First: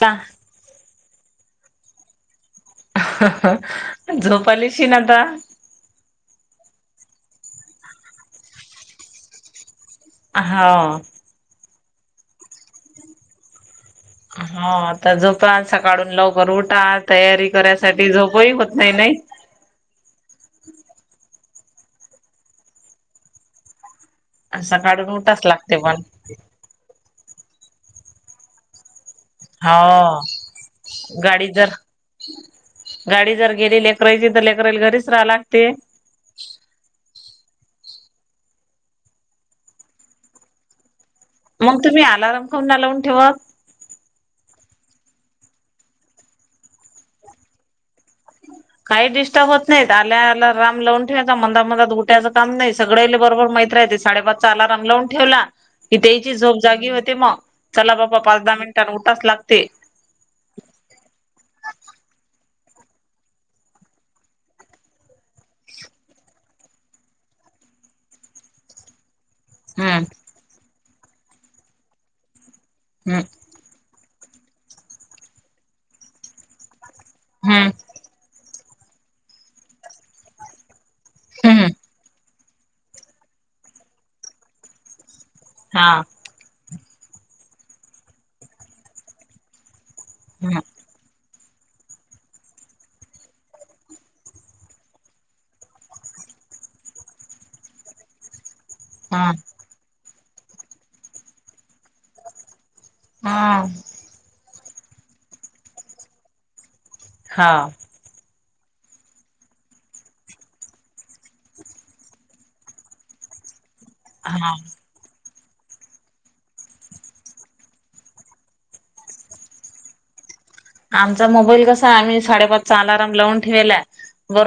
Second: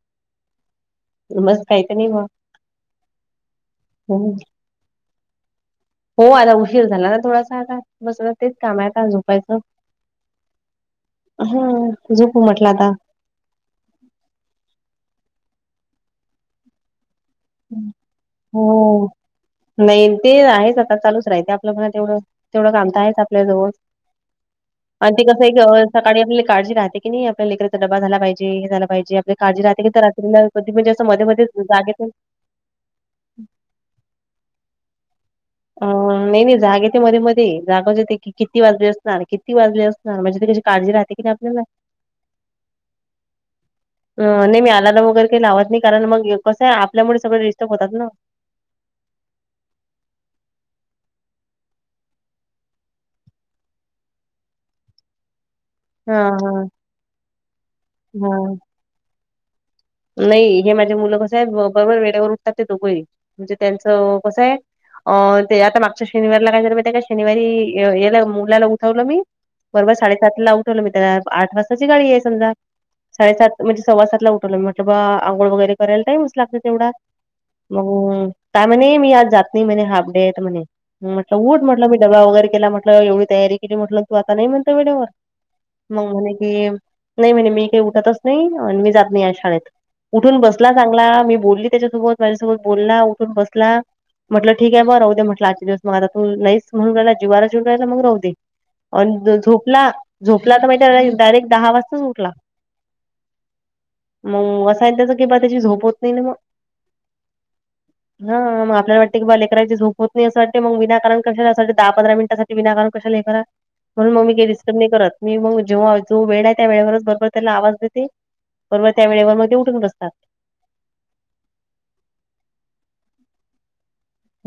का? मस् काहीत नाही बा झोप आलीशी ना आता. हो आता उशीर झाला ना थोडासा आता बसला तेच काम आहे आता झोपायचं अहाव! हो झोपू म्हटला आता. हा आता झोपा सकाळुन लवकर उठा तयारी करायसाठी झोपही होत नाही हो! नाही नाही ते आहेच आता चालूच राहते, आपलं म्हणा तेवढं तेवढं काम तर आहेच आपल्याजवळ सकाळून आणि ते उठाच कसं लागते आहे क पण सकाळी आपल्याली काळजी राहते. की नाही आपल्या लेकरचा डबा झाला पाहिजे, हे झाला पाहिजे, काळजी राहते तर हो रात्री कधी म्हणजे असं मध्ये मध्ये गाडी जर जागे गाडी जर गेली लेकराची तर लेकरराईल घरीच रहाव लागते. अ नाही नाही जाग येते मध्ये मध्ये जागच येते किती वाजले असणार, किती वाजले असणार, हा म्हणजे कशी काळजी राहते की ने मग तुम्ही अलाराम काऊन लावून ठेवत? नाही मी आलाराम वगैरे काही लावत नाही, कारण मग कसं आहे आपल्यामुळे सगळे डिस्टर्ब होतात ना. काही डिस्टर्ब होत नाहीत, आल्या आलाराम लावून ठेवायचा मंदा मधात उठायचं काम नाही, सगळ्याले बरोबर मैत राहते. साडेपाचचा अलार्म लावून ठेवला. इथं हा इची झोप हा जागी होते मग, चला बाबा पाच दहा हा. मिनिटांन उठाच लागते. नाही हे माझे मुलं कसं आहे, बरोबर वेडेवर उठतात ते दोघंही म्हणजे त्यांचं कसं आहे. ते आता मागच्या शनिवारला काय झालं माहिती का, शनिवारी यला मुलाला उठवलं मी. हम्म परवा साडेसात ला उठवलं मी त्याला आठ वाजताची गाडी आहे समजा हम्म साडेसात म्हणजे सव्वा सातला उठवलं म्हटलं बा आंघोळ वगैरे करायला टईमच लागत तेवढा हम्म मग, काय म्हणे मी आज जात नाही म्हणे, हाफ डेे‌ म्हणे, म्हटलं उठ हम्म म्हटलं मी डबा वगैरे केला म्हटलं एवढी तयारी केली म्हटल, तू आता नाही म्हणत. व्हिडीओ वर हा मग म्हणे कि, नाही म्हणे मी काही उठतच नाही. आणि मी जात नाही आज शाळेत उठून हम्म बसला चांगला. मी बोलली त्याच्यासोबत माझ्यासोबत बोलला उठून बसला. म्हटलं ठीक आहे बा राहू दे म्हटलं आजचे दिवस मग आता तू नाहीच म्हणून राहिला जीवारऊन राहिला मग राहू दे. अन हा जो झोपला झोपला तर माहिते डायरेक्ट दहा वाजताच उठला. हम. मग असाय त्याच किं बा त्याची झोप होत नाही ना मग. हा. हा मग आपल्याला वाटते की बा लेकराची झोप होत नाही अस वाटते. मग विनाकारण कशाला अस वाटते दहा पंधरा मिनिटसाठी विनाकारण कशाला हे करा. म्हणून मग मी काही हा डिस्टर्ब नाही करत. मी मग जेव्हा जो वेळ आहे. त्या वेळेवरच बरोबर त्याला आवाज देते. बरोबर त्या वेळेवर मग ते उठून बसतात. आमचा मोबाईल कसा आहे. आम्ही साडेपाच चा अलारम लावून ठेवेला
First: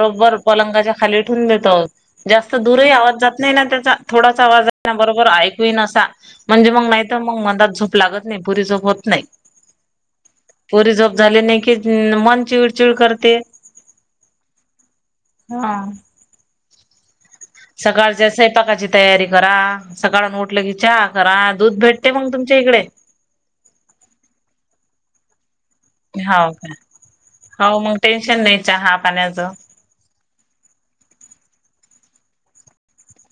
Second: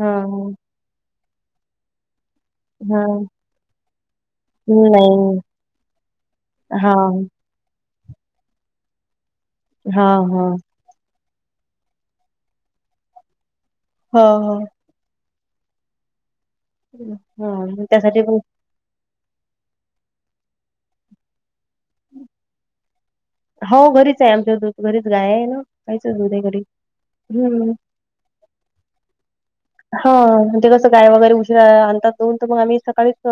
हा पलंगाच्या खाली ठेवून देतो. जास्त दूरही हा आवाज जात नाही ना. त्याचा थोडाच आवाज ये ना बरोबर नाही ऐकू येईन असा. म्हणजे मग हा नाही तर मग मलाच झोप लागत नाही. पुरी झोप होत नाही. हा हा. पुरी झोप झाली नाही की मन चिळचिड करते. हा हा. हा. ह [unintelligible] सकाळच्या स्वयंपाकाची तयारी करा. सकाळून उठलं की चहा करा. दूध भेटते मग तुमच्या इकडे? हो घरीच आहे आमच दूध. घरीच गाय आहे ना. गाईचच दूध आहे हो घरी. का. हम्म हो मग टेन्शन नाही चहा पाण्याचं. ह म्हणजे कसं गाय वगैरे उशीरा आणतात धूऊन. तर मग आम्ही सकाळीच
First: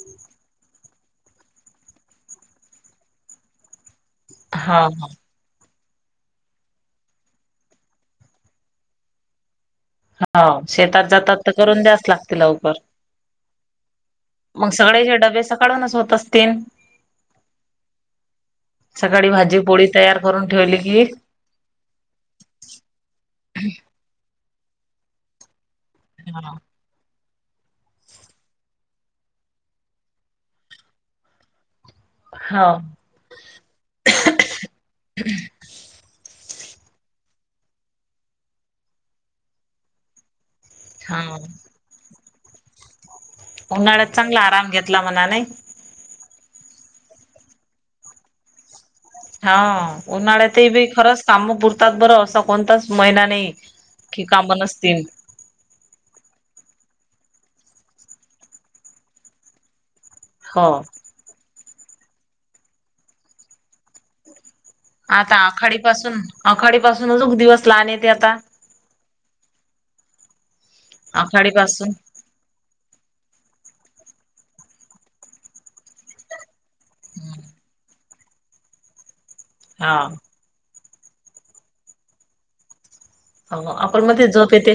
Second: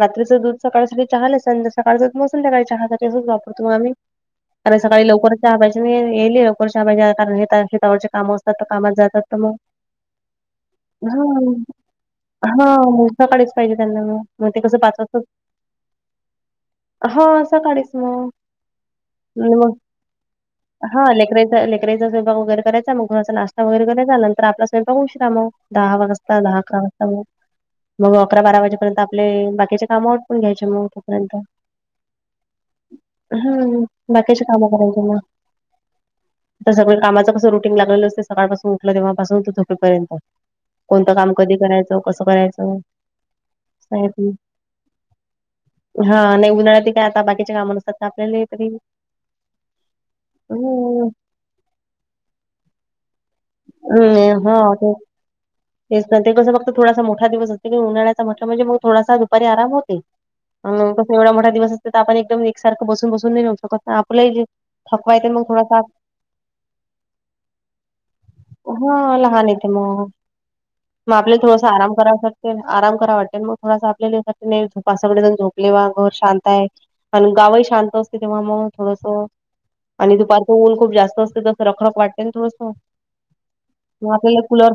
रात्रीचं दूध सकाळ साठी चहाले. सकाळच दूध संध्याकाळी चहासाठी रोज वापरतो मग आम्ही. कारण हां सकाळी लवकरच चहा पाहिजे ना. यायले लवकर चहा पाहिजे कारण शेतावरचे काम असतात तर मग कामाला जातात तर मग. हां शेतात जातात तर ह करून द्याच लागते लवकर. हा. सकाळीच पाहिजे त्यांना म. मग सगळे जे डबे सकाळूनच होत असतील? हो सकाळीच मग. सकाळी भाजी मग पोळी तयार करून ठेवली की हा लेकराचा लेक कराचा स्वयंपाक वगैरे करायचा मग थोडासा नाश्ता वगैर कराचा नंतर आपला स्वयंपाक उशिरा मग दहा दहा हो आकरा वाजता मग. मग अकरा बारा वाजेपर्यंत आपले बाकीचे काम अटपून घ्यायचे मग तोपर्यंत. हाव. हम्. बाकीचे कामं करायची मग. [inaudible] तर सगळ कामाच कसं रुटीन लागलेलं असते. सकाळपासून उठलं तेव्हापासून तर झोपेपर्यंत. कोणतं काम कधी करायचं कसं करायचं. उन्हाळ्यात सांगितलं. चांगला आराम घेतला म्हणा नाही. हा नाही उन्हाळ्यात ते काय आता बाकीच्या काम नसतात आपल्याला तरी. हा उन्हाळ्यातही बी हम्म खरंच काम पुरतात बरं. असा कोणताच महिना नाही. हम् कि काम नाही होते. नसतील तेच ते कसं फक्त थोडासा मोठा दिवस असते की नाही उन्हाळ्याचा म्हटल म्हणजे मग थोडासा दुपारी आराम होते. हो. अ कसं एवढा मोठा दिवस असते तर, आपण एकदम एकसारखं बसून बसून नाही राहू शकत ना. आपलं ही थकवा येतना आता मग आखाडी थोडासा. पासून आखाडी पासूनच दिवस लहान येते आता. हा लहान येते मग. म आपल्या आखाडी थोडस पासून आराम करायसाठी आराम करा वाटते ना. मग थोडासा आपल्याले बा सगळे जण झोपले किंवा घर शांत आहे. आणि गावही शांत असते तेव्हा मग थोडस हा आणि दुपारी ऊन खूप जास्त असते तसं रखरख वाटतेना थोडसं. हो आपण मग मध्ये आपल्याला झोप कूलर येते.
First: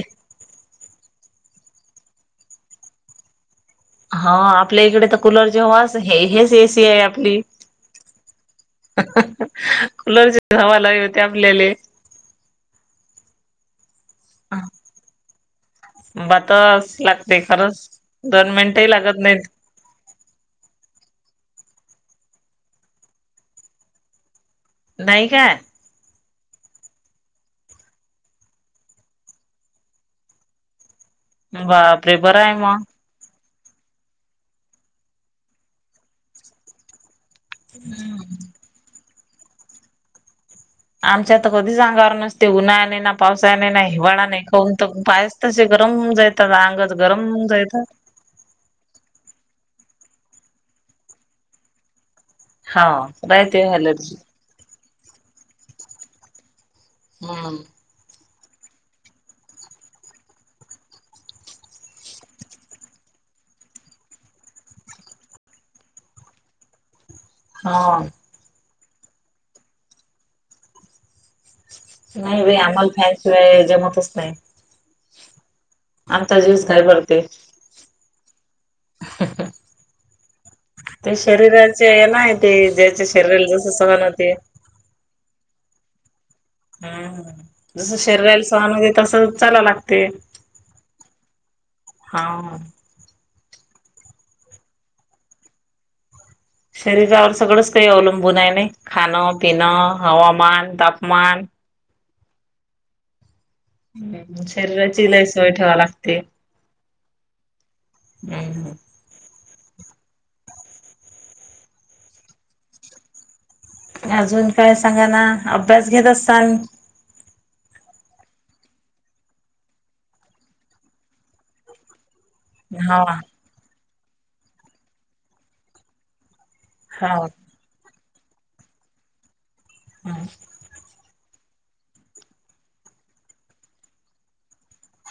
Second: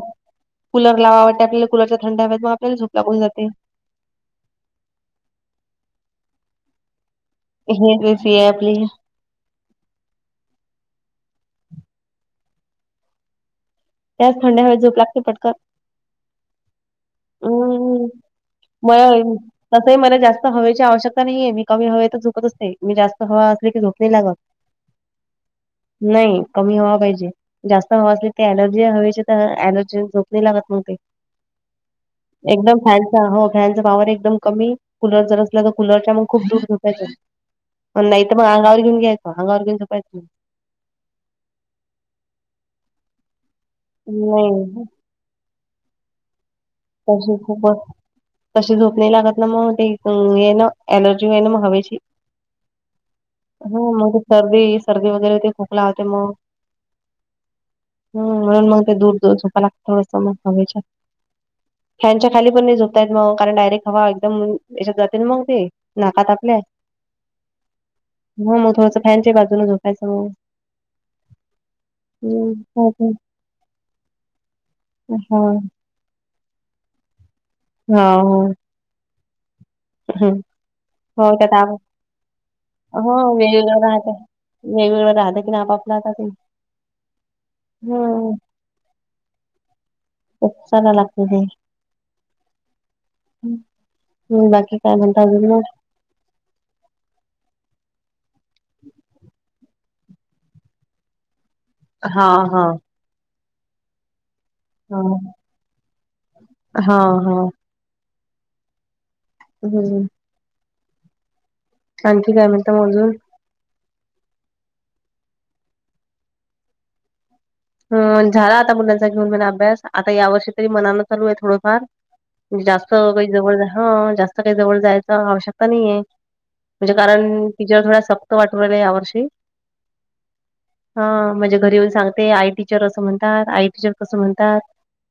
कूलर लावा वाटते आपल्याला कूलरच्या थंड हव्यात मग आपल्याला झूप लागून जाते हा आपल्या इकडे तर कुलर जेव्हा हे हेच एसी आहे आपली हेच ए सी आहे आपली. कुलरचे हवा ला होते आपल्याले त्या थड्याेळे झोप लागते पटक बात लागते खरंच दोन मिनटं ह मला लागत नाहीत तसंही मला जास्त हवेची आवश्यकता नाहीये मी कमी हवेेत झोपत असते मी जास्त हवा असली की झोप नाही लागत नाहीय काय नाही कमी हवा पाहिजे जास्त हवा असल ते लर्ज हवे तर एलर्जी झोप नाही लागत मग ते बापरे बरं आहे एकदम मग हो फॅनचा पावर एकदम कमी कुलर जर असला तर कुलरच्या मग खूप दुर झोपायचं नाही तर मग अंगावर घेऊन घ्यायचं अंगावर घेऊन झोपायचं आमच्या तर कधीच अंगावर नसते उन्हाळया नाइ पावसाया नाइ हिवाळा नाही काऊन तर पाय तसे गरम जायात अंगच गरम तशी खूप जायत तशी झोपणे लागत ना मग ते हे ना एलर्जी आहे ना मग हवेची हा बायती हो ऍलर्जी मग ते सर्दी सर्दी वगैरे ते खोकला होते मग हम्म हम म्हणून मग ते दूर दूर झोपायला लागते थोडं मज हयच्या फॅनच्या खाली पण नाही झोपतायत मग कारण डायरेक्ट हवा एकदम याच्यात जाते मग ते नाकात आपल्या हा ह मग थोडसं फॅनच्या बाजून झोपायच मग नाही हम्म, बाई आम्हाला हो फॅनशिवाय जमतच नाही हम्म आमता ज्यूस काय पडते हा ह. ह ह ह. हम्म. ते शरीराचे ना ते ज्याच्या हो शरीराला जस सहन होते. वेगवेगळं राहत की ना आपपला आता ते हम्म जस ह शरीराला सहण होते तस चालावे लागते. खूप चाला लागत ते हा हम् बाकी काय म्हणता बगु मग शरीरावर सगळंच काही अवलंबून आहे नाही खाणं पिणं हवामान तापमान हा हा हा शरीराची लय सोय ठेवा लागते हा हा. हम् हम् आणखी काय म्हणता आजुन. अजून काय सांगा ना अभ्यास घेत असाल. ह झाला आता मुलांचा घेऊन मला अभ्यास, आता या वर्षी तरी मनानं चालू आहे थोडंफार. जास्त हाव काही जवळ हा जास्त काही जवळ जायच आवश्यकता नाहीये. म्हणजे हाव. कारण तिच्या थोड्या सक्त वाटूराहिल्या या वर्षी हा. हा माझे घरी येऊन सांगते आय टीचर असं म्हणतात आय टीचर तसं म्हणतात.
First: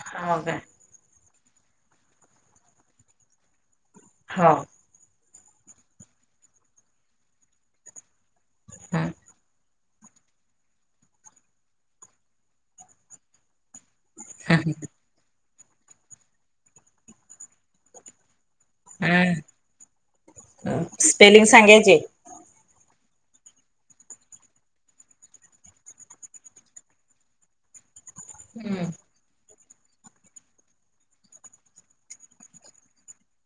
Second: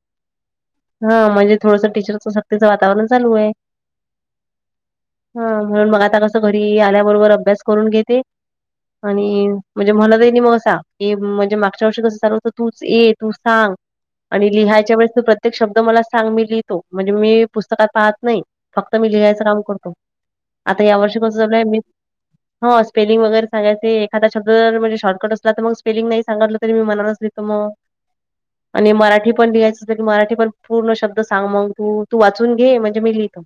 हाव काय? हा म्हणजे थोडसं टीचरचं सक्तीचं वातावरण चालू आहे. हा हा, हा मग आता कस घरी आल्याबरोबर अभ्यास करून घेते आणि म्हणजे म्होलादेनी मोसा [unintelligible] म्हणजे मागच्या वर्षी कस झाल होत तूच ये तूच सांग. आणि लिहायच्या वेळेस त प्रत्येक शब्द मला सांग मी लिहितो म्हणजे मी पुस्तकात पाहत नाही. फक्त मी लिहायचं काम करतो, आता या वर्षी कसं स्पेलिंग झालंय मी सांगायचे. हा स्पेलिंग वगैरे सांगयचे एखादा शब्द म्हणजे, शॉटकट असला तर मग स्पेलिंग नाही सांगावाटल तरी मी मनाला मग, आणि मराठी पण लिहायचं. च मराठी पण पूर्ण शब्द सांग मग तू -तू वाचून घे म्हणजे मी लिहितो.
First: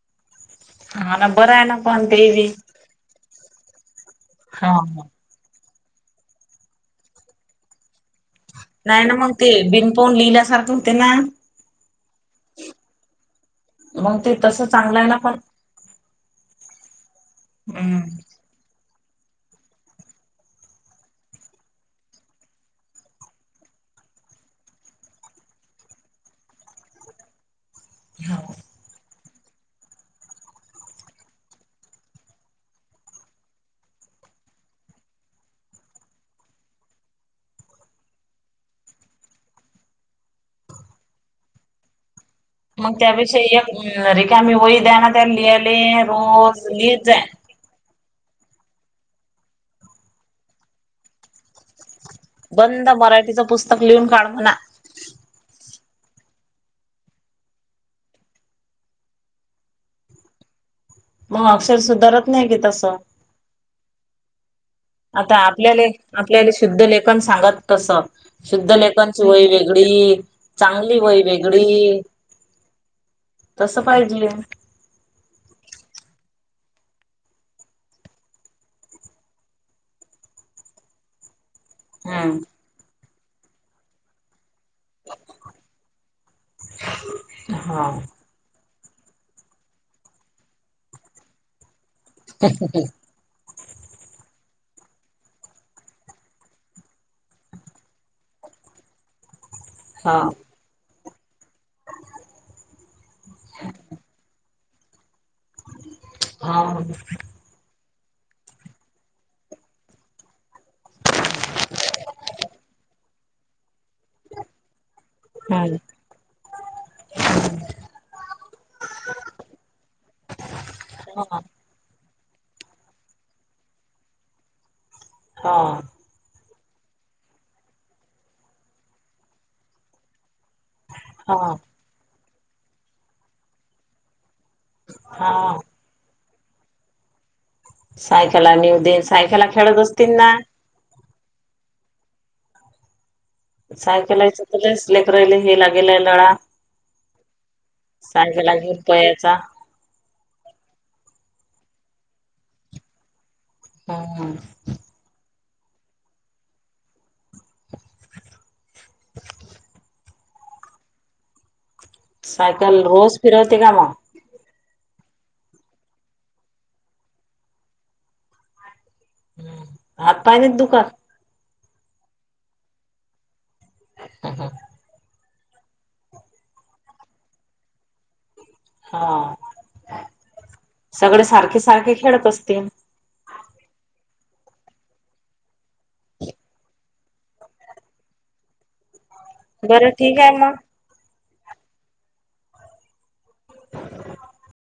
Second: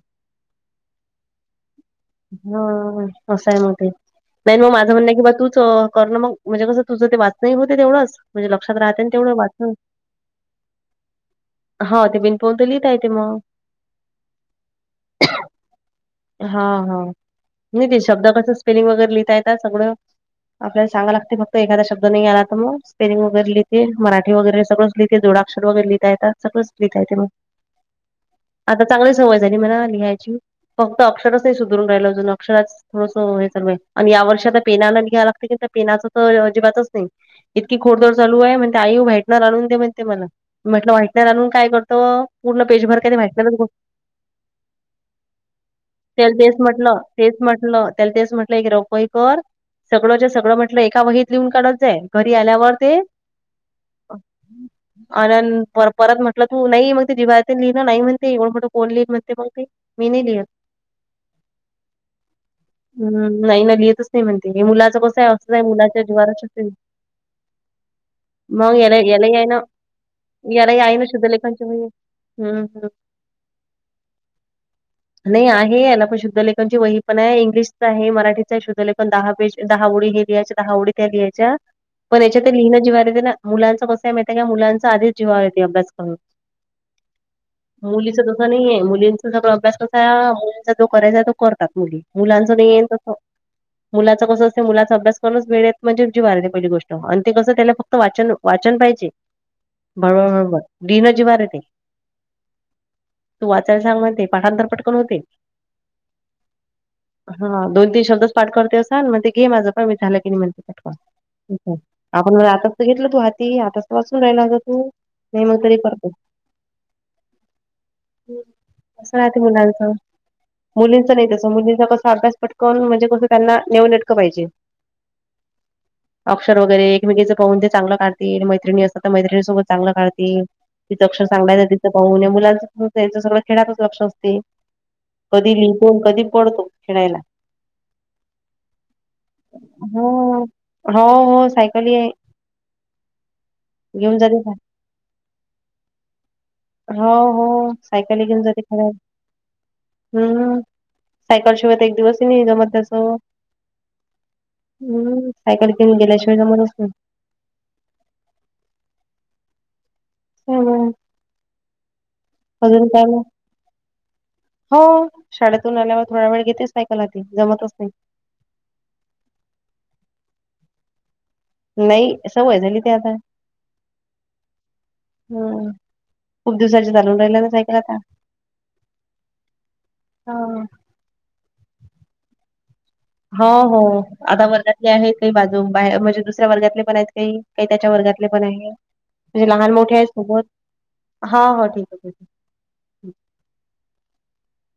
हा ना बरं आहे ना पण ते बी. हं... अस हाय मग ते. नाही हा मग माझं हा. म्हणण की बा तूच करणं मग म्हणजे कसं तुझं ते वाचणं होते तेवढंच म्हण नाही ना मग ते बिन पाहून लिहिल्यासारखं होते ना. हो ते बिन पाहून त लिहता येते मग. मग ते तसं चांगलं आहे ना पण. हा, हा नाही ते हम्म. शब्द कस स्पेलिंग वगैरे लिहिता येत सगळ आपल्याला सांगायला लागते फक्त एखादा शब्द नाही आला तर मग स्पेलिंग तर लिहते मराठी वगैरे सगळच लिहते, जोडाआक्षर वैगेते लिहिता येतात, सगळं लिहिता येत मग. आता चांगली सवय झाली मला लिहायची, फक्त अक्षरच नाही सुधरून राहिल अजून अक्षरच. थोडस हे चालू आहे, आणि या वर्षी आता पेनाला आणि लागते की पेनाचं तर अजिबातच नाही. इतकी खोडन चालूये म्हणते आई व्हाइटनर आणून दे म्हणते मला म्हटलं व्हाइटनर आणून काय करतो? पूर्ण मग पेजभर काय ते त्यापेक्षा व्हाईटनरच एक रिकामी वई द्या ना त्या लिहाले त्याला तेच रोज म्हटलं लिहत जाईन. तेच म्हटलं त्याला तेच म्हटलं की एक रप वही कर सगळं सगळंच्या म्हटलं एका वहीत लिहून काढत जाय. घरी आल्यावर बंद ते. मराठीचं पुस्तक लिहून काढ म्हणा. अनन परत म्हटलं तू नाही मग ते जीवा्हाया [unintelligible] लिहिना नाही म्हणते येवढं मोठं कोण लिहित म्हणते मग ती. मी नाही लिहत. मग अक्षर सुधारत नाही की तसं. ह नाही ना लिहतच नाही म्हणते मुला आता आपल्याले- आपल्याले शुद्ध लेखन सांगत तस. शुद्ध मग याला लेखनची यालाही आहे वही ना वेगडी यालाही आहे चांगली ना वही शुद्धलेखनची वही वेगडी. हम्म हम्म. तसं पाहिजीये. नाही आहे, याना पण शुद्ध लेखनची वही पण आहे, इंग्लिशच आहे, मराठीच आहे, शुद्ध लेखन दहा पेज, दहा ओळी लिहायचे दहा ओडी त्या लिहायच्या, पण हम्म. याच्या ते लिहिन जीवावर येते ना, मुलांचं कस हाय माहिती हाय काय मुलांच आधीच जीवावर येत अभ्यास करून हा मुलीच तस नाही हाय मुलींचा अभ्यास कसा आहे मुलींचा जो करायचा आहे तो करतात मुली, मुलांच नाहीयेन तस. मुलाचं कसं असते मुलाचा अभ्यास करूनच वेळेत म्हणजे जीव्हाऱ्याच्या पलिकडली गोष्ट आणि ते कस त्याला फ क्त वाचन -वाचन पाहिजे हा बरोबर बरोबर [unintelligible] लिहिणं जीवावर येते. तू वाचायला सांग म्हनते पाठांतर पटकन होते. हा. [inaudible] हा दोन, तीन शब्दच पाठ करतोय असा, मग ते घे माझं पहा मी झालं की नाही म्हणते. [unintelligible] आपण आताच घेतलं तू हाती आताच. वाचून राहिलाग तू नेहमी तरी हा करतोय. कसं राहते मुलांचं. मुलींच नाही तसं मुलींच कस अभ्यास पटकवून म्हणजे फक्त त्यांना नेऊ नेटकं पाहिजे. हां. अक्षर वगैरे एकमेकीच पाहून ते चांगलं काढतील मैत्रिणी असतात तर मैत्रिणी सोबत चांगलं काढतील. तिच अक्षर हा. चागलय तर तिच पाहून या मुलांचचं सगळं खेळातच लक्ष असते कधी हा लिहन तो कधी पडतो खेळायला. सायकला नेऊ देे सायकला खळत असतील हो ना. हो हो सायकली आहे. घेऊन जाते सायकलाच तर लयच लेकरायले हे लागेलय लळा. हो हो. सायकली घेऊन सायकला जाते खरं आहे. पयाचा हं. सायकल शिवाय तर एक दिवस ही नाही जमतं त्याचं. हं. हं. सायकल खेळून गेल्याशिवाय जमतच नाही. [inaudible] व्हय व्हय. सायकल मग? रोज फिरवते काय मग? हो. शाळेतून आल्यावर थोडा वेळ घेतेच सायकल आधी. जमतच नाही. हं. हात पाय नाही दुखात? नही. सवय झाली ते आता. हं हं. हं. खूप दिवसाची चालून राहिले ना सायकल आता. हा. हा. सगळे सारखे सारखे खेळत असतीन? हो हो. आता वर्गातले आहेत काही, बाजूंग बाय म्हणजे दुसऱ्या वर्गातले पण आहेत काही. काही त्याच्या वर्गातले पण आहे. म्हणजे लहान बरं मोठे आहे ठीक सोबत. मग. हा हो ठीके ठीके.